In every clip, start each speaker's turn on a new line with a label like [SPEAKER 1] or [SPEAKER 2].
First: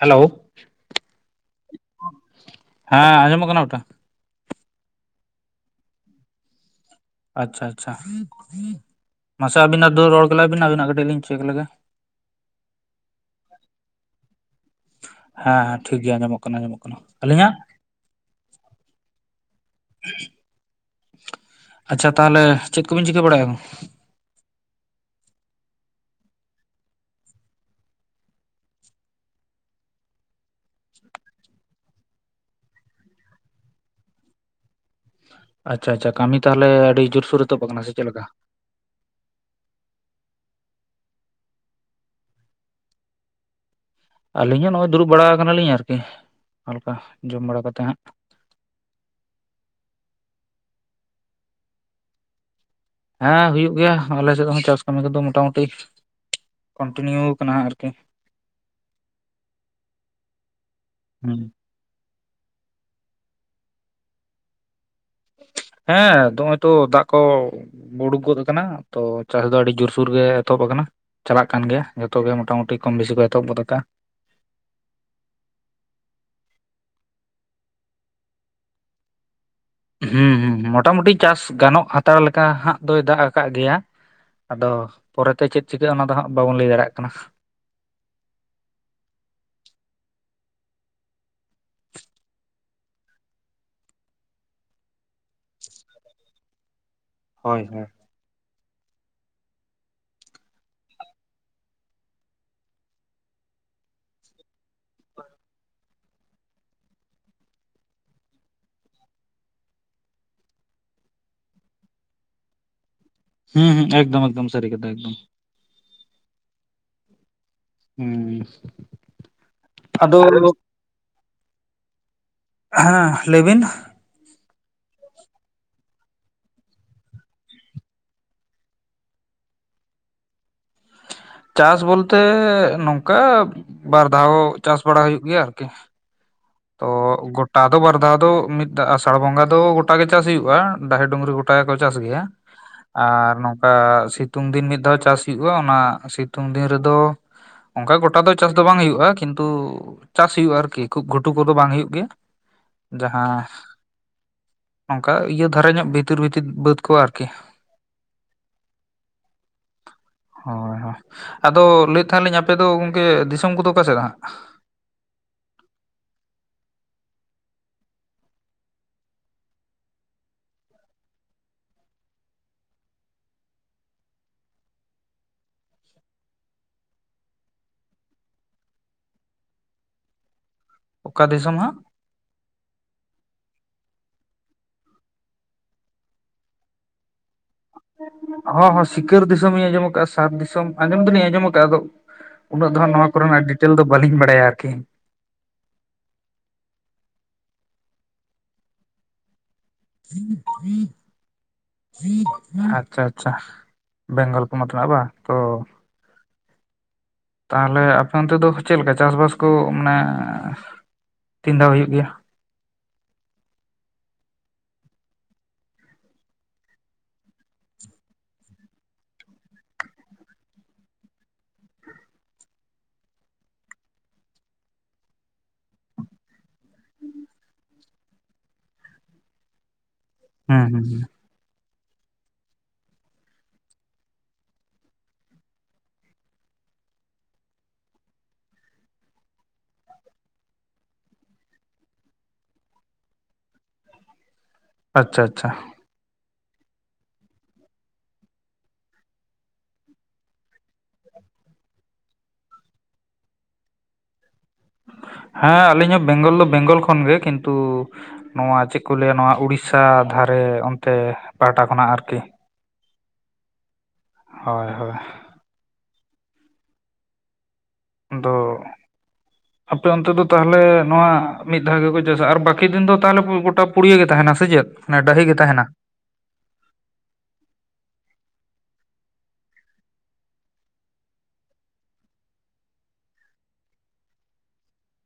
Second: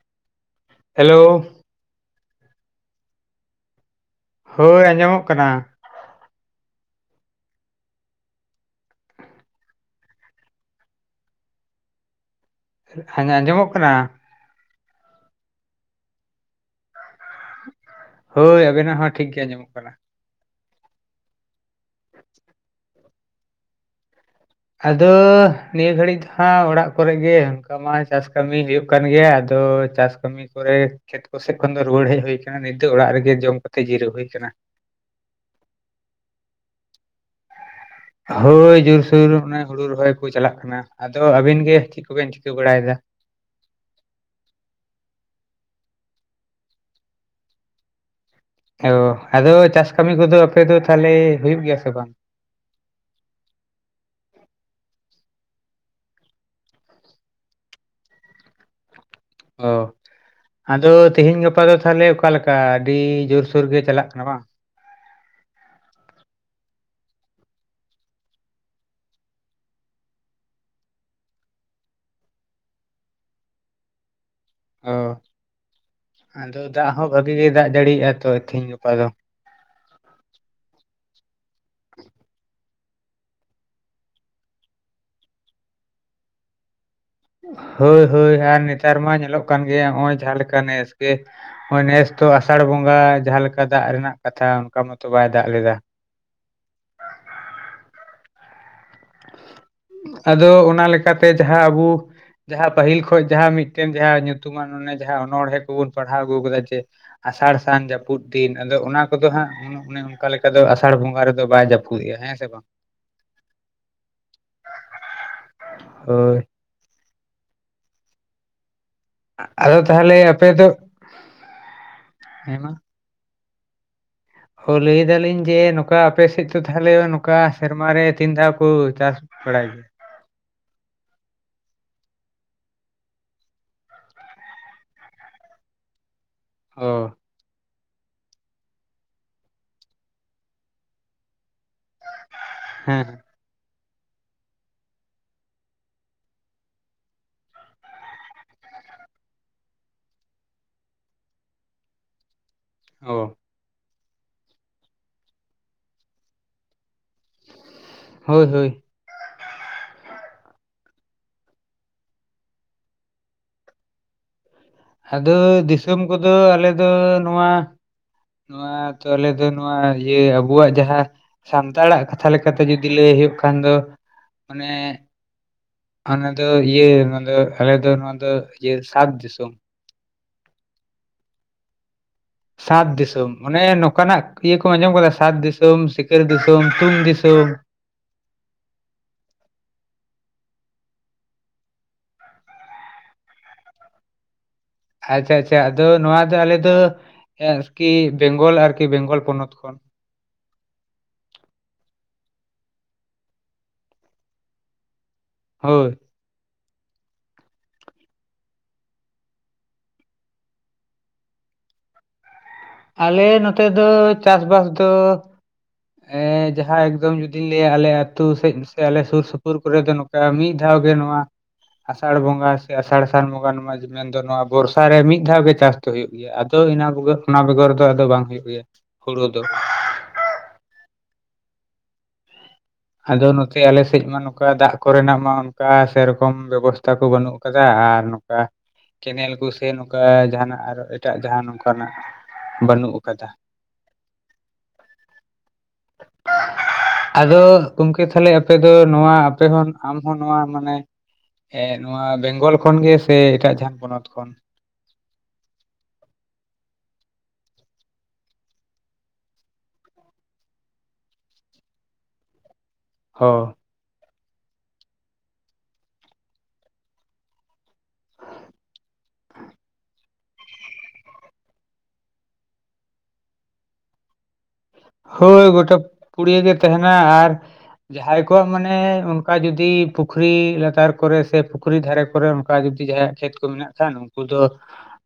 [SPEAKER 1] Hello,
[SPEAKER 2] hello
[SPEAKER 1] ᱦᱮᱸ ᱟᱸᱡᱚᱢᱚᱜ ᱠᱟᱱᱟ ᱜᱚᱴᱟ?
[SPEAKER 2] ᱦᱳᱭ ᱟᱸᱡᱚᱢᱚᱜ ᱠᱟᱱᱟ᱾
[SPEAKER 1] ᱟᱪᱪᱷᱟ ᱟᱪᱪᱷᱟ, ᱢᱟᱥᱮ ᱟᱹᱵᱤᱱᱟᱜ ᱫᱚ ᱨᱚᱲ ᱜᱮᱞᱟᱭ ᱵᱤᱱ, ᱟᱹᱵᱤᱱᱟᱜ ᱠᱟᱹᱴᱤᱡ ᱞᱤᱧ ᱪᱮᱠ ᱞᱮᱜᱮ᱾
[SPEAKER 2] ᱦᱟᱱ ᱟᱸᱡᱚᱢᱚᱜ ᱠᱟᱱᱟ᱾
[SPEAKER 1] ᱦᱮᱸ ᱦᱮᱸ ᱴᱷᱤᱠ ᱜᱮᱭᱟ ᱟᱸᱡᱚᱢᱚᱜ ᱠᱟᱱᱟ ᱟᱸᱟᱢᱚᱜ ᱠᱟᱱᱟ, ᱟᱹᱞᱤᱧᱟᱜ᱾
[SPEAKER 2] ᱦᱳᱭ, ᱟᱵᱮᱱᱟᱜ ᱦᱚᱸ ᱴᱷᱤᱠ ᱜᱮ ᱟᱹᱡᱚᱢᱚᱜ ᱠᱟᱱᱟ᱾
[SPEAKER 1] ᱟᱪᱪᱷᱟ ᱛᱟᱦᱞᱮ ᱪᱮᱫ ᱠᱚᱵᱤᱱ ᱪᱤᱠᱟᱹ ᱵᱟᱲᱟᱭᱟ?
[SPEAKER 2] ᱟᱫᱚ ᱱᱤᱭᱟᱹ ᱜᱷᱟᱹᱲᱤᱡ ᱫᱚ ᱦᱟᱸᱜ ᱚᱲᱟᱜ ᱠᱚᱨᱮ ᱜᱮ, ᱚᱱᱠᱟ ᱢᱟ ᱪᱟᱥ ᱠᱟᱹᱢᱤ ᱦᱩᱭᱩᱜ ᱠᱟᱱ ᱜᱮᱭᱟ ᱟᱫᱚ ᱪᱟᱥ ᱠᱟᱹᱢᱤ ᱠᱚᱨᱮ, ᱠᱷᱮᱛ ᱠᱚ ᱥᱮᱫ ᱠᱷᱚᱱ ᱫᱚ ᱨᱩᱣᱟᱹᱲ ᱦᱮᱡ ᱦᱩᱭ ᱟᱠᱟᱱᱟ ᱱᱤᱛ ᱫᱚ ᱚᱲᱟᱜ ᱨᱮᱜᱮ ᱡᱚᱢ ᱠᱟᱛᱮ ᱡᱤᱨᱟᱹᱜ ᱦᱩᱭ ᱠᱟᱱᱟ᱾
[SPEAKER 1] ᱟᱪᱪᱷᱟ ᱟᱪᱪᱷᱟ, ᱠᱟᱹᱢᱤ ᱛᱟᱦᱚᱞᱮ ᱟᱹᱰᱤ ᱡᱳᱨᱥᱩᱨ ᱮᱛᱚᱦᱚᱵ ᱟᱠᱟᱱᱟ ᱥᱮ ᱪᱮᱞᱠᱟ
[SPEAKER 2] ᱦᱳᱭ ᱡᱩᱨᱥᱩᱨ ᱚᱱᱮ ᱦᱩᱲᱩ ᱨᱚᱦᱚᱭ ᱠᱚ ᱪᱟᱞᱟᱜ ᱠᱟᱱᱟ ᱟᱫᱚ ᱟᱵᱤᱱ ᱜᱮ ᱪᱮᱫ ᱠᱚᱵᱮᱱ ᱪᱤᱠᱟᱹ ᱵᱟᱲᱟᱭᱫᱟ?
[SPEAKER 1] ᱟᱹᱞᱤᱧ ᱦᱚᱸ ᱱᱚᱜ-ᱚᱭ ᱫᱩᱲᱩᱵ ᱵᱟᱲᱟ ᱟᱠᱟᱱᱟᱞᱤᱧ ᱟᱨᱠᱤ, ᱦᱟᱞᱠᱟ ᱡᱚᱢ ᱵᱟᱲᱟ ᱠᱟᱛᱮᱜ ᱦᱟᱸᱜ᱾
[SPEAKER 2] [unintelligible] ᱟᱫᱚ ᱪᱟᱥ ᱠᱟᱹᱢᱤ ᱠᱚᱫᱚ ᱟᱯᱮ ᱫᱚ ᱛᱟᱦᱚᱞᱮ ᱦᱩᱭᱩᱜ ᱜᱮᱭᱟ ᱥᱮ ᱵᱟᱝ?
[SPEAKER 1] ᱦᱮᱸ ᱦᱩᱭᱩᱜ ᱜᱮᱭᱟ, ᱟᱞᱮ ᱥᱮᱫ ᱫᱚ ᱦᱟᱜ ᱪᱟᱥ ᱠᱟᱹᱢᱤ ᱠᱚᱫᱚ ᱢᱳᱴᱟᱢᱩᱴᱤ ᱠᱚᱱᱴᱤᱱᱤᱭᱩ ᱟᱠᱟᱱᱟ ᱦᱟᱜ ᱟᱨᱠᱤ ᱾ [inaudible]
[SPEAKER 2] ᱚ ᱾ [inaudible] ᱟᱫᱚ ᱛᱮᱦᱤᱧ ᱜᱟᱯᱟ ᱫᱚ ᱛᱟᱦᱚᱞᱮ ᱚᱠᱟ ᱞᱮᱠ ᱠᱟ ᱟᱹᱰᱤ ᱡᱳᱨᱥᱳᱨ ᱜᱮ ᱪᱟᱞᱟᱜ ᱠᱟᱱᱟ ᱵᱟᱝ?
[SPEAKER 1] ᱦᱮᱸ ᱱᱚᱜ-ᱚᱭ ᱛᱚ ᱫᱟᱜ ᱠᱚ ᱩᱲᱩᱠᱜᱚᱫ ᱟᱠᱟᱱᱟ, ᱛᱚ ᱪᱟᱥ ᱫᱚ ᱟᱹᱰᱤ ᱡᱳᱨᱥᱳᱨ ᱜᱮ ᱮᱛᱚᱦᱚᱵ ᱟᱠᱟᱱᱟ ᱾ ᱪᱟᱞᱟᱜ ᱠᱟᱱ ᱜᱮᱭᱟ ᱡᱚᱛᱚ ᱜᱮ ᱢᱚᱴᱟᱢᱩᱴᱤ ᱠᱚᱢ ᱵᱮᱥᱤ ᱠᱚ ᱮᱛᱚᱦᱚᱵ ᱜᱚᱫ ᱟᱠᱟᱜ-ᱟ ᱾
[SPEAKER 2] ᱚ ᱾ [inaudible] ᱟᱫᱚ ᱫᱟᱜ ᱦᱚᱸ ᱵᱷᱟᱜᱤ ᱜᱮ ᱫᱟᱜ ᱡᱟᱲᱤᱭᱮᱜ-ᱟ ᱛᱚ ᱛᱮᱦᱮᱧ ᱜᱟᱯᱟ ᱫᱚ ᱾
[SPEAKER 1] ᱦᱩᱸ ᱦᱩᱸ, ᱢᱚᱴᱟ ᱢᱩᱴᱤ ᱪᱟᱥ ᱜᱟᱱᱚᱜ ᱦᱟᱛᱟᱲ ᱞᱮᱠᱟ ᱦᱟᱸᱜ ᱫᱚᱭ ᱫᱟᱜ ᱟᱠᱟᱫ ᱜᱮᱭᱟ ᱾ ᱟᱫᱚ ᱯᱚᱨᱮ ᱛᱮ ᱪᱮᱫ ᱪᱤᱠᱟᱹᱜ-ᱟ ᱚᱱᱟ ᱫᱚ ᱦᱟᱸᱜ ᱵᱟᱵᱚᱱ ᱞᱟᱹᱭ ᱫᱟᱲᱮᱭᱟᱜ ᱠᱟᱱᱟ ᱾
[SPEAKER 2] ᱦᱳᱭ ᱦᱳᱭ ᱟᱨ ᱱᱮᱛᱟᱨ ᱢᱟ ᱧᱮᱞᱚᱜ ᱠᱟᱱ ᱜᱮᱭᱟ ᱱᱚᱜ-ᱚᱭ ᱡᱟᱦᱟᱸ ᱞᱮᱠᱟ ᱱᱮᱥ ᱡᱮ ᱱᱚᱸᱜ-ᱚᱭ ᱱᱮᱥ ᱛᱚ ᱟᱥᱟᱲ ᱵᱚᱸᱜᱟ ᱡᱟᱦᱟᱸ ᱞᱮᱠᱟ ᱫᱟᱜ ᱨᱮᱱᱟᱜ ᱠᱟᱛᱷᱟ ᱚᱱᱠᱟ ᱢᱚᱛᱚ ᱵᱟᱭ ᱫᱟᱜ ᱞᱮᱫᱟ ᱾
[SPEAKER 1] ᱦᱳᱭ ᱦᱳᱭ ᱾
[SPEAKER 2] ᱟᱫᱚ ᱚᱱᱟ ᱞᱮᱠᱟᱛᱮ ᱡᱟᱦᱟᱸ ᱟᱵᱚ ᱡᱟᱦᱟᱸ ᱯᱟᱹᱦᱤᱞ ᱠᱷᱚᱡ ᱡᱟᱦᱟᱸ ᱢᱤᱫᱴᱮᱱ ᱡᱟᱦᱟᱸ ᱧᱩᱛᱩᱢᱟᱱ ᱚᱱᱮ ᱡᱟᱦᱟᱸ ᱚᱱᱚᱲᱦᱮᱸ ᱠᱚᱵᱚᱱ ᱯᱟᱲᱦᱟᱣ ᱟᱹᱜᱩ ᱟᱠᱟᱫᱟ ᱡᱮ ᱟᱥᱟᱲ ᱥᱟᱱ ᱡᱟᱹᱯᱩᱫ ᱫᱤᱱ ᱟᱫᱚ ᱚᱱᱟ ᱠᱚᱫᱚ ᱦᱟᱸᱜ [unintelligible] ᱚᱱᱮ ᱚᱱᱠᱟ ᱞᱮᱠᱟ ᱫᱚ ᱟᱥᱟᱲ ᱵᱚᱸᱜᱟ ᱨᱮᱫᱚ ᱵᱟᱭ ᱡᱟᱹᱯᱩᱫᱮᱜ-ᱟ ᱦᱮᱸ ᱥᱮ ᱵᱟᱝ ᱾
[SPEAKER 1] ᱦᱩᱸ ᱦᱩᱸ ᱮᱠᱫᱚᱢ ᱮᱠᱫᱚᱢ ᱥᱟᱹᱨᱤ ᱠᱟᱛᱷᱟ ᱮᱠᱫᱚᱢ ᱾
[SPEAKER 2] [inaudible] ᱦᱳᱭ ᱾
[SPEAKER 1] ᱦᱩᱸ ᱾ [inaudible]
[SPEAKER 2] ᱟᱫᱚ ᱛᱟᱦᱚᱞᱮ ᱟᱯᱮ ᱫᱚ [inaudible] ᱦᱮᱸ ᱢᱟ
[SPEAKER 1] ᱦᱟᱸ ᱞᱟᱹᱭ ᱵᱤᱱ ᱾
[SPEAKER 2] ᱦᱚᱸ ᱞᱟᱹᱭ ᱮᱫᱟᱞᱤᱧ ᱡᱮ ᱱᱚᱝᱠᱟ ᱟᱯᱮᱥᱮᱫ ᱫᱚ ᱛᱟᱦᱚᱞᱮ ᱱᱚᱝᱠᱟ ᱥᱮᱨᱢᱟ ᱨᱮ ᱛᱤᱱ ᱫᱷᱟᱣ ᱠᱚ ᱪᱟᱥ ᱵᱟᱲᱟᱭ ᱜᱮᱭᱟ?
[SPEAKER 1] ᱪᱟᱥ ᱵᱚᱞᱛᱮ ᱱᱚᱝᱠᱟ ᱵᱟᱨ ᱫᱷᱟᱣ ᱪᱟᱥ ᱵᱟᱲᱟ ᱦᱩᱭᱩᱜ ᱜᱮᱭᱟ ᱟᱨᱠᱤ ᱾ ᱛᱚ
[SPEAKER 2] ᱚ
[SPEAKER 1] ᱜᱚᱴ ᱟ ᱫᱚ ᱵᱟᱨ ᱫᱷᱟᱣ ᱫᱚ ᱢᱤᱫ ᱫᱷᱟ ᱟᱥᱟᱲ ᱵᱚᱸᱜᱟ ᱫᱚ ᱜᱚᱴᱟ ᱜᱮ ᱪᱟᱥ ᱦᱩᱭᱩᱜ-ᱟ, ᱰᱟᱦᱤ ᱰᱩᱝᱨᱤ ᱜᱚᱴᱟ ᱜᱮᱠᱚ ᱪᱟᱥ ᱜᱮᱭᱟ ᱾
[SPEAKER 2] ᱦᱮᱸ
[SPEAKER 1] ᱟᱨ ᱱᱚᱝᱠᱟ ᱥᱤᱛᱩᱝ ᱫᱤᱱ ᱢᱤᱫ ᱫᱷᱟᱣ ᱪᱟᱥ ᱦᱩᱭᱩᱜ-ᱟ ᱾ ᱚᱱᱟ ᱥᱤᱛᱩᱝ ᱫᱤᱱ ᱨᱮᱫᱚ ᱚᱱᱠᱟ ᱜᱚᱴᱟ ᱫᱚ ᱪᱟᱥ ᱫᱚ ᱵᱟᱝ ᱦᱳᱭᱳᱜ-ᱟ, ᱠᱤᱱᱛᱩ ᱪᱟᱥ ᱦᱳᱭᱳᱜ-ᱟ ᱟᱨᱠᱤ ᱠᱷᱩᱵ ᱜᱷᱩ ᱴᱩ ᱠᱚᱫᱚ ᱵᱟᱝ ᱦᱩᱭᱩᱜ ᱜᱮᱭᱟ ᱾ [inaudible]
[SPEAKER 2] ᱦᱮᱸ ᱚ
[SPEAKER 1] ᱡᱟᱦᱟᱸ [inaudible] ᱱᱚᱝᱠᱟ ᱤᱭᱟᱹ ᱫᱷᱟᱨᱟ ᱧᱚᱜ, ᱵᱷᱤᱛᱤᱨ ᱵᱷᱤᱛᱤᱨ ᱵᱟᱹᱫᱽ ᱠᱚ ᱟᱨᱠᱤ ᱾
[SPEAKER 2] ᱦᱳᱭ ᱦᱳᱭ ᱾
[SPEAKER 1] [inaudible] ᱦᱳᱭ ᱦᱳᱭ ᱾ ᱟᱫᱚ ᱞᱟᱹᱭᱮᱫ ᱛᱟᱦᱮᱞᱤᱧ ᱟᱯᱮ ᱫᱚ ᱜᱚᱢᱠᱮ ᱫᱤᱥᱚᱢ ᱠᱚᱫᱚ ᱚᱠᱟᱥᱮᱫ ᱦᱟᱸᱜ?
[SPEAKER 2] ᱟᱫᱚ ᱫᱤᱥᱚᱢ ᱠᱚᱫᱚ ᱟᱞᱮ ᱫᱚ ᱱᱚᱣᱟ ᱱᱚᱣᱟ ᱛᱚ ᱟᱞᱮ ᱫᱚ ᱱᱚᱣᱟ ᱤᱭᱟᱹ ᱟᱵᱚᱣᱟᱜ ᱡᱟᱦᱟ ᱥᱟᱱᱛᱟᱲᱟᱜ ᱠᱟᱛᱷᱟ ᱞᱮᱠᱟᱛᱮ ᱡᱩᱫᱤ ᱞᱟᱹᱭ ᱦᱩᱭᱩᱜ ᱠᱷᱟᱱ ᱫᱚ [inaudible] ᱢᱟᱱᱮ ᱚᱱᱟ ᱫᱚ ᱤᱭᱟᱹ ᱟᱞᱮ ᱫᱚ ᱱᱚᱣᱟ ᱫᱚ ᱤᱭᱟᱹ ᱥᱟᱛ ᱫᱤᱥᱚᱢ ᱾
[SPEAKER 1] ᱚᱠᱟ ᱫᱤᱥᱚᱢᱚᱢ ᱦᱟᱸᱜ?
[SPEAKER 2] ᱥᱟᱛ ᱫᱤᱥᱚᱢ ᱚᱱᱮ ᱱᱚᱝᱠᱟᱱᱟᱜ ᱤᱭᱟᱹ ᱠᱚ ᱟᱸᱡᱚᱢ ᱟᱠᱟᱫᱟ ᱥᱟᱛ ᱫᱤᱥᱚᱢ, ᱥᱤᱠᱟᱹᱨ ᱫᱤᱥᱚᱢ, ᱛᱩᱢ ᱫᱤᱥᱚᱢ ᱾
[SPEAKER 1] ᱦᱚᱸ ᱦᱚᱸ ᱥᱤᱠᱟᱹᱨ ᱫᱤᱥᱚᱢ ᱤᱧ ᱟᱸᱡᱚᱢ ᱟᱠᱟᱫ-ᱟ, ᱥᱟᱫ ᱫᱤᱥᱚᱢ ᱟᱸᱡᱚᱢ ᱫᱤᱱᱤᱧ ᱟᱸᱡᱚᱢ ᱟᱠᱟᱫ-ᱟ ᱟᱫᱚ ᱩᱱᱟᱹᱜ ᱫᱚ ᱦᱟᱸᱜ ᱱᱚᱣᱟ ᱠᱚᱨᱮᱱᱟᱜ ᱰᱤᱴᱮᱞ ᱫᱚ ᱵᱟᱹᱞᱤᱧ ᱵᱟᱲᱟᱭᱟ ᱟᱨᱠᱤ ᱾
[SPEAKER 2] ᱟᱪᱪᱷᱟ ᱟᱪᱪᱷᱟ, ᱟᱫᱚ ᱱᱚᱣᱟ ᱫᱚ ᱟᱞᱮ ᱫᱚ ᱟᱨᱠᱤ ᱵᱮᱝᱜᱚᱞ ᱟᱨᱠᱤ ᱵᱮᱝᱜᱚᱞ ᱯᱚᱱᱚᱛ ᱠᱷᱚᱱ ᱾
[SPEAKER 1] [inaudible] ᱟᱪ-ᱪᱷᱟ ᱟᱪᱪᱷᱟ ᱵᱮᱝᱜᱚᱞ ᱯᱚᱱᱚᱛ ᱨᱮᱱᱟᱜ ᱵᱟ ᱛᱚ
[SPEAKER 2] ᱦᱳᱭ᱾
[SPEAKER 1] ᱛᱟᱦᱞᱮ ᱟᱯᱮ ᱚᱱᱛᱮ ᱫᱚ ᱪᱮᱜ ᱞᱮᱠᱟ ᱪᱟᱥᱵᱟᱥ ᱠᱚ ᱢᱟᱱᱮ ᱛᱤᱱ ᱫᱷᱟᱣ ᱦᱩᱭᱩᱜ ᱜᱮᱭᱟ?
[SPEAKER 2] ᱟᱞᱮ ᱱᱚᱛᱮ ᱫᱚ ᱪᱟᱥᱵᱟᱥ ᱫᱚ ᱮᱸ ᱡᱟᱦᱟ ᱮᱠᱫᱚᱢ ᱡᱩᱫᱤᱧ ᱞᱟᱹᱭᱟ ᱟᱞᱮ ᱟᱛᱩ ᱥᱮᱡ ᱥᱮ ᱟᱞᱮ ᱥᱩᱨ ᱥᱩᱯᱩᱨ ᱠᱚᱨᱮ ᱫᱚ ᱱᱚ ᱠᱟ ᱢᱤᱜ ᱫᱷᱟᱣ ᱜᱮ ᱱᱚᱣᱟ ᱟᱥᱟᱲ ᱵᱚᱸᱜᱟ ᱥᱮ ᱟᱥᱟᱲ ᱥᱟᱱ ᱵᱚᱸᱜᱟ ᱱᱚᱣᱟ ᱡᱮ ᱢᱮᱱᱫᱚ ᱱᱚᱣᱟ ᱵᱚᱨᱥᱟ ᱨᱮ ᱢᱤᱜ ᱫᱷᱟᱣ ᱜᱮ ᱪᱟᱥ ᱫᱚ ᱦᱳᱭᱳᱜ ᱜᱮ ᱭᱟ ᱟᱫᱚ ᱤᱱᱟ ᱵᱮᱜᱚ ᱚᱱᱟ ᱵᱮᱜᱚᱨ ᱫᱚ ᱟᱫᱚ ᱵᱟᱝ ᱦᱩᱭᱩᱜ ᱜᱮᱭᱟ ᱦᱩᱲᱩ ᱫᱚ᱾
[SPEAKER 1] ᱦᱩᱸ ᱦᱩᱸ ᱦᱩᱸ᱾
[SPEAKER 2] ᱟᱫᱚ ᱱᱚᱛᱮ ᱟᱞᱮᱥᱮᱡ ᱢᱟ ᱱᱚᱠᱟ ᱫᱟᱜ ᱠᱚᱨᱮᱱᱟᱜ ᱢᱟ ᱚᱱᱠᱟ ᱥᱮᱨᱚᱠᱚᱢ ᱵᱮᱵᱚᱥᱛᱟ ᱠᱚ ᱵᱟᱹᱱᱩᱜ ᱠᱟᱫᱟ ᱟᱨ ᱠᱟ ᱠᱮᱱᱮᱞ ᱠᱩ ᱥᱮ ᱱᱚᱠᱟ ᱡᱟᱸᱦᱟᱱᱟᱜ ᱟᱨᱚ ᱮᱴᱟᱜ ᱡᱟᱸᱦᱟ ᱱᱚᱝᱠᱟᱱᱟᱜ ᱵᱟᱱᱩᱜ ᱠᱟᱫᱟ᱾
[SPEAKER 1] ᱟᱪ-ᱪᱷᱟ ᱟᱪᱷᱟ᱾
[SPEAKER 2] ᱟᱫᱚ᱾ ᱜᱚᱢᱠᱮ ᱛᱟᱦᱞᱮ ᱟᱯᱮ ᱫᱚ ᱱᱚᱣᱟ ᱟᱯᱮ ᱦᱚᱸ ᱟᱢᱦᱚ ᱱᱚᱣᱟ ᱢᱟᱱᱮ ᱮᱸ ᱱᱚᱣᱟ ᱵᱮᱝᱜᱚᱞ ᱠᱷᱚᱱ ᱜᱮ ᱥᱮ ᱮᱴᱟᱜ ᱡᱟᱸᱦᱟᱱ ᱯᱚᱱᱚᱛ ᱠᱷᱚᱱ?
[SPEAKER 1] ᱦᱮᱸ ᱟᱞᱤᱧ ᱦᱚᱸ ᱵᱮᱝᱜᱚᱞ ᱫᱚ ᱵᱮᱝᱜᱚᱞ ᱠᱷᱚᱱᱜᱮ ᱠᱤᱱᱛᱩ ᱱᱚᱣᱟ ᱪᱮᱜ ᱠᱚ ᱞᱟᱹᱭᱟ ᱱᱚᱣᱟ ᱩᱲᱤᱥᱥᱟ ᱫᱷᱟᱨᱮ ᱚᱱᱛᱮ ᱯᱟᱦᱴᱟ ᱠᱷᱚᱱᱟᱜ ᱟᱨᱠᱤ ᱾
[SPEAKER 2] ᱦᱚᱸ᱾
[SPEAKER 1] ᱦᱚᱭ ᱦᱳᱭ᱾ ᱫᱚ ᱟᱯᱮ ᱚᱱᱛᱮ ᱫᱚ ᱛᱟᱦᱞᱮ ᱱᱚᱣᱟ ᱢᱤᱫ ᱫᱷᱟᱣ ᱜᱮᱠᱚ ᱪᱟᱥᱟ ᱟᱨ ᱵᱟᱠᱤ ᱫᱤᱱ ᱫᱚ ᱛᱟᱦᱞᱮ ᱜᱚᱴᱟ ᱯᱩᱲᱤᱭᱟᱹ ᱜᱮ ᱛᱟᱦᱮᱱᱟ ᱥᱮ ᱪᱮᱫ? ᱰᱟᱹᱦᱤ ᱜᱮ
[SPEAKER 2] ᱦᱳᱭ
[SPEAKER 1] ᱛᱟᱦᱮᱱᱟ
[SPEAKER 2] ᱜᱚᱴᱟ ᱯᱩᱲᱭᱟᱹ ᱜᱮ ᱛᱟᱦᱮᱱᱟ ᱟᱨ ᱡᱟᱸᱦᱟᱭ ᱠᱚᱣᱟᱜ ᱢᱟᱱᱮ ᱚᱱᱠᱟ ᱡᱩᱫᱤ ᱯᱩᱠᱷᱨᱤ ᱞᱟᱛᱟᱨ ᱠᱚᱨᱮ ᱥᱮ ᱯᱩᱠᱷᱨᱤ ᱫᱷᱟᱨᱮ ᱠᱚᱨᱮ ᱚᱱᱠᱟ ᱡᱩᱫᱤ ᱡᱟᱸᱦᱟᱭᱟᱜ ᱠᱷᱮᱛ ᱠᱚ ᱢᱮᱱᱟᱜ ᱠᱷᱟᱱ ᱩᱱᱠᱩ ᱫᱚ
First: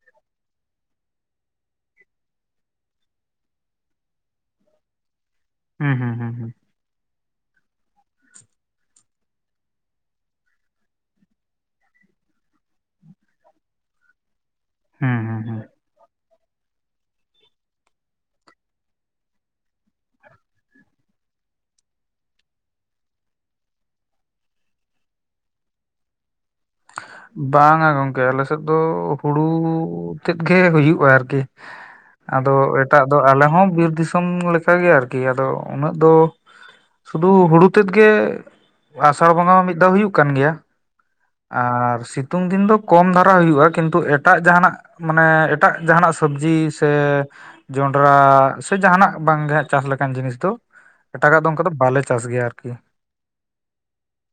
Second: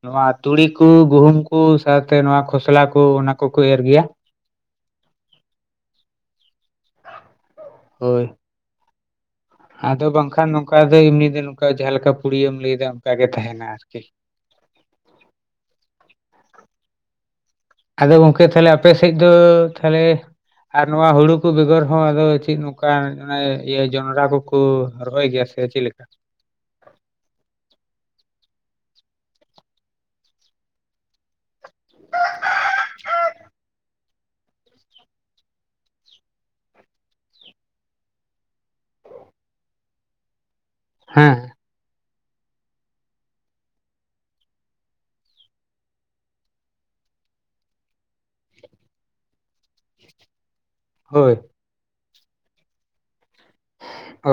[SPEAKER 2] ᱱᱚᱣᱟ ᱛᱩᱲᱤ ᱠᱩ, ᱜᱩᱦᱩᱢ ᱠᱩ, ᱥᱟᱶᱛᱮ ᱱᱚᱣᱟ ᱠᱷᱚᱥᱞᱟ ᱠᱩ ᱚᱱᱟ ᱠᱩᱠᱩ ᱮᱨ ᱜᱮᱭᱟ᱾
[SPEAKER 1] ᱦᱩᱸ ᱦᱩᱸ ᱦᱩᱸ ᱦᱩᱸ᱾
[SPEAKER 2] ᱦᱳᱭ᱾ ᱟᱫᱚ ᱵᱟᱝᱠᱷᱟᱱ ᱱᱚᱝᱠᱟ ᱫᱚ ᱮᱢᱱᱤ ᱫᱚ ᱱᱚᱝᱠᱟ ᱡᱟᱦᱟ ᱞᱮᱠᱟ ᱯᱩᱲᱭᱟᱹᱢ ᱞᱟᱹᱭ ᱫᱟ ᱚᱱᱠᱟ ᱜᱮ ᱛᱟᱦᱮᱱᱟ ᱟᱨᱠᱤ᱾
[SPEAKER 1] ᱦᱩᱸ ᱦᱩᱸ ᱦᱩᱸ᱾
[SPEAKER 2] ᱟᱫᱚ ᱜᱚᱝᱠᱮ ᱛᱟᱦᱞᱮ ᱟᱯᱮ ᱥᱮᱡ ᱫᱚ ᱛᱟᱦᱞᱮ ᱟᱨ ᱱᱚᱣᱟ ᱦᱩᱲᱩ ᱠᱩ ᱵᱮᱜᱚᱨ ᱦᱚᱸ ᱟᱫᱚ ᱪᱮᱜ ᱱᱚᱝᱠᱟ ᱚᱱᱮ ᱤᱭᱟᱹ ᱡᱚᱱᱲᱨᱟ ᱠᱩᱠᱩ ᱨᱚᱦᱚᱭ ᱜᱮᱭᱟ ᱥ ᱮ ᱪᱮᱜ ᱞᱮᱠᱟ?
[SPEAKER 1] ᱵᱟᱝ-ᱟ ᱜᱚᱢᱠᱮ ᱟᱞᱮ ᱥᱮᱫ ᱫᱚ ᱦᱩᱲᱩ ᱛᱮᱫ ᱜᱮ ᱦᱩᱭᱩᱜ-ᱟ ᱟᱨᱠᱤ᱾ ᱟᱫᱚ ᱮᱴᱟᱜ ᱫᱚ ᱟᱞᱮ ᱦᱚᱸ ᱵᱤᱨ ᱫᱤᱥᱚᱢ ᱞᱮᱠᱟ ᱜᱮ ᱟᱨᱠᱤ ᱟᱫᱚ ᱩᱱᱟᱹᱜ ᱫᱚ᱾ ᱥᱩᱫᱷᱩ ᱦᱩᱲᱩ ᱛᱮᱫ ᱜᱮ ᱟᱥᱟᱲ ᱵᱚᱸᱜᱟ ᱢᱟ ᱢᱤᱫ ᱫᱷᱟᱣ ᱦᱩᱭᱩᱜ ᱠᱟᱱ ᱜᱮᱭᱟ᱾
[SPEAKER 2] ᱦᱮᱸ᱾
[SPEAKER 1] ᱟᱨ ᱥᱤᱛᱩᱝ ᱫᱤᱱ ᱫᱚ ᱠᱚᱢ ᱫᱷᱟᱨᱟ ᱦᱩᱭᱩᱜ-ᱟ ᱠᱤᱱᱛᱩ ᱮᱴᱟᱜ ᱡᱟᱸᱦᱟᱱᱟᱜ᱾ ᱢᱟᱱᱮ ᱮᱴᱟᱜ ᱡᱟᱸᱦᱟᱱᱟᱜ ᱥᱚᱵᱽᱡᱤ ᱥᱮ᱾ ᱡᱚᱸᱰᱨᱟ ᱥᱮ ᱡᱟᱦᱱᱟᱜ ᱵᱟᱝᱜᱮ ᱦᱟᱸᱜ ᱪᱟᱥ ᱞᱮᱠᱟᱱ ᱡᱤᱱᱤᱥ ᱫᱚ᱾
[SPEAKER 2] ᱦᱳᱭ
[SPEAKER 1] ᱮᱴᱟᱜᱟᱜ ᱫᱚ ᱚᱱᱠᱟ ᱫᱚ ᱵᱟᱞᱮ ᱪᱟᱥ ᱜᱮᱭᱟ ᱟᱨᱠᱤ᱾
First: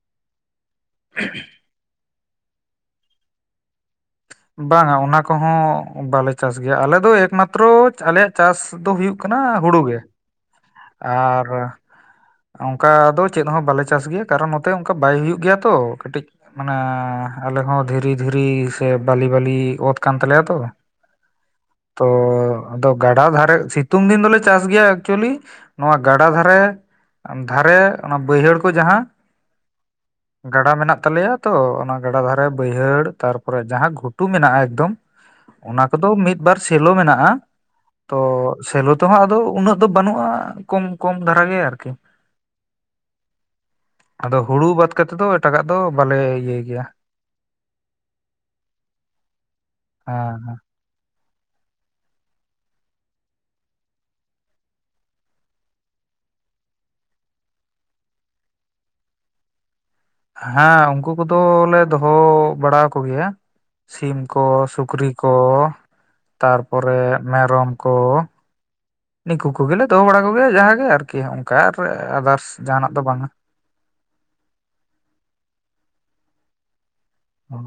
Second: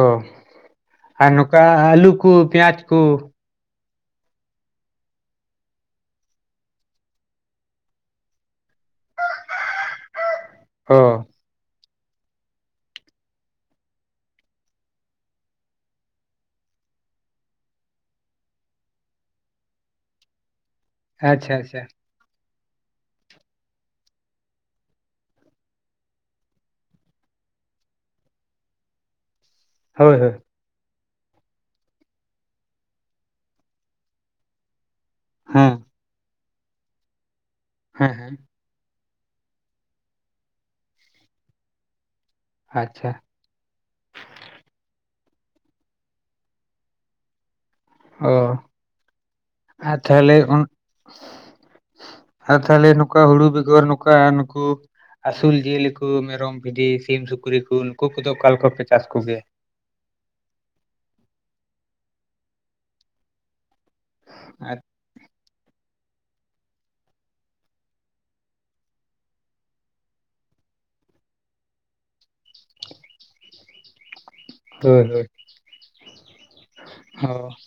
[SPEAKER 2] ᱚ ᱟᱨ ᱱᱚᱠᱟ ᱟᱞᱩ ᱠᱩ ᱯᱮᱭᱟᱡᱽ ᱠᱩ᱾
[SPEAKER 1] ᱵᱟᱝᱟ ᱚᱱᱟ ᱠᱚᱦᱚᱸ ᱵᱟᱞᱮ ᱪᱟᱥ ᱜᱮᱭᱟ ᱟᱞᱮ ᱫᱚ ᱮᱠᱢᱟᱛᱨᱚ ᱟᱞᱮᱭᱟᱜ᱾ ᱪᱟᱥ ᱫᱚ ᱦᱩᱭᱩᱜ ᱠᱟᱱᱟ ᱦᱩᱲᱩ ᱜᱮ
[SPEAKER 2] ᱚ
[SPEAKER 1] ᱟᱨ᱾ ᱚᱝᱠᱟ ᱫᱚ ᱪᱮᱫ ᱦᱚᱸ ᱵᱟᱞᱮ ᱪᱟᱥ ᱜᱮᱭᱟ ᱠᱟᱨᱚᱱ ᱱᱚᱛᱮ ᱚᱱᱠᱟ ᱵᱟᱭ ᱦᱩᱭᱩᱜ ᱜᱮᱭᱟ ᱛᱚ ᱠᱟᱴᱤᱡ᱾ ᱢᱟᱱᱮ ᱟᱞᱮ ᱦᱚᱸ ᱫᱷᱤᱨᱤ ᱫᱷᱤᱨᱤ ᱥᱮ ᱵᱟᱹᱞᱤ ᱵᱟᱹᱞᱤ ᱚᱛ ᱠᱟᱱ ᱛᱟᱞᱮᱭᱟ ᱛᱚ ᱾
[SPEAKER 2] ᱟᱪᱪᱷᱟ ᱟᱪᱪᱷᱟ ᱾
[SPEAKER 1] ᱛᱚ ᱟᱫᱚ ᱜᱟᱰᱟ ᱫᱷᱟᱨᱮ ᱥᱤᱛᱩᱝ ᱫᱤᱱ ᱫᱚᱞᱮ ᱪᱟᱥ ᱜᱮᱭᱟ ᱮᱠᱪᱩᱭᱮᱞᱤ ᱾ ᱱᱚᱣᱟ ᱜᱟᱰᱟ ᱫᱷᱟᱨᱮ ᱫᱷᱟᱨᱮ ᱚᱱᱟ ᱵᱟᱹᱭᱦᱟᱹᱲ ᱠᱚ ᱡᱟᱦᱟᱸ
[SPEAKER 2] ᱦᱳᱭ ᱦᱳᱭ ᱾
[SPEAKER 1] ᱜᱟᱰᱟ ᱢᱮᱱᱟᱜ ᱛᱟᱞᱮᱭᱟ ᱛᱚ ᱚᱱᱟ ᱜᱟᱰᱟ ᱫᱷᱟᱨᱮ ᱵᱟᱹᱭᱦᱟᱹᱲ ᱛᱟᱨᱯᱚᱨᱮ ᱡᱟᱦᱟᱸ ᱜᱷᱩᱴᱩ ᱢᱮᱱᱟᱜᱼᱟ ᱮᱠᱫᱚᱢ
[SPEAKER 2] ᱦᱮᱸ
[SPEAKER 1] ᱚᱱᱟ ᱠᱚᱫᱚ ᱢᱤᱫ ᱵᱟᱨ ᱥᱮᱞᱚ ᱢᱮᱱᱟᱜᱼᱟ,
[SPEAKER 2] ᱦᱮᱸ
[SPEAKER 1] ᱛᱚ
[SPEAKER 2] ᱦᱮᱸ
[SPEAKER 1] ᱥᱮᱞᱚ ᱛᱚ ᱦᱟᱜ ᱟᱫᱚ ᱩᱱᱟᱹᱜ ᱫᱚ ᱵᱟᱹᱱᱩᱜᱼᱟ ᱠᱚᱢ ᱠᱚᱢ ᱫᱷᱟᱨᱟ ᱜᱮ ᱟᱨᱠᱤ ᱾
[SPEAKER 2] ᱟᱪᱪᱷᱟ ᱾
[SPEAKER 1] ᱟᱫᱚ ᱦᱩᱲᱩ ᱵᱟᱫ ᱠᱟᱛᱮᱫ ᱫᱚ ᱮᱴᱟᱜᱟᱜ ᱫᱚ ᱵᱟᱞᱮ ᱤᱭᱟᱹᱭ ᱜᱮᱭᱟ ᱾
[SPEAKER 2] ᱚ, ᱟᱨ ᱛᱟᱦᱚᱞᱮ
[SPEAKER 1] ᱦᱮᱸ ᱦᱮᱸ
[SPEAKER 2] ᱚᱱ ᱟᱫᱚ ᱛᱟᱦᱚᱞᱮ ᱱᱚᱝᱠᱟ ᱦᱩᱲᱩ ᱵᱮᱜᱚᱨ ᱱᱚᱝᱠᱟ ᱱᱩᱠᱩ ᱟᱹᱥᱩᱞ ᱡᱤᱭᱟᱹᱞᱤ ᱠᱚ ᱢᱮᱨᱚᱢ, ᱵᱷᱤᱰᱤ, ᱥᱤᱢ, ᱥᱩᱠᱨᱤ ᱠᱚ ᱱᱩᱠᱩ ᱠᱚᱫᱚ ᱚᱠᱟ ᱞᱮᱠᱟᱯᱮ ᱪᱟᱥ ᱠᱚᱜᱮᱭᱟ?
[SPEAKER 1] ᱦᱮᱸ ᱩᱝᱠᱩ ᱠᱚᱫᱚ ᱞᱮ ᱫᱚᱦᱚᱻ ᱵᱟᱲᱟ ᱠᱚᱜᱮᱭᱟ ᱾ ᱥᱤᱢ ᱠᱚ
[SPEAKER 2] ᱦᱳᱭ
[SPEAKER 1] ᱥᱩᱠᱨᱤ ᱠᱚ ᱛᱟᱨᱯᱚᱨᱮ ᱢᱮᱨᱚᱢ ᱠᱚ ᱾ ᱱᱤᱠᱩ ᱠᱚᱜᱮ ᱞᱮ ᱫᱚᱦᱚ ᱵᱟᱲᱟ ᱠᱚᱜᱮᱭᱟ ᱡᱟᱦᱟ ᱜᱮ ᱟᱨᱠᱤ ᱚᱝᱠᱟ ᱟᱨ ᱟᱫᱟᱨᱥ ᱡᱟᱦᱟᱱᱟᱜ ᱫᱚ ᱵᱟᱝᱟ ᱾
[SPEAKER 2] ᱦᱳᱭ ᱦᱳᱭ, ᱦᱚᱸ ᱾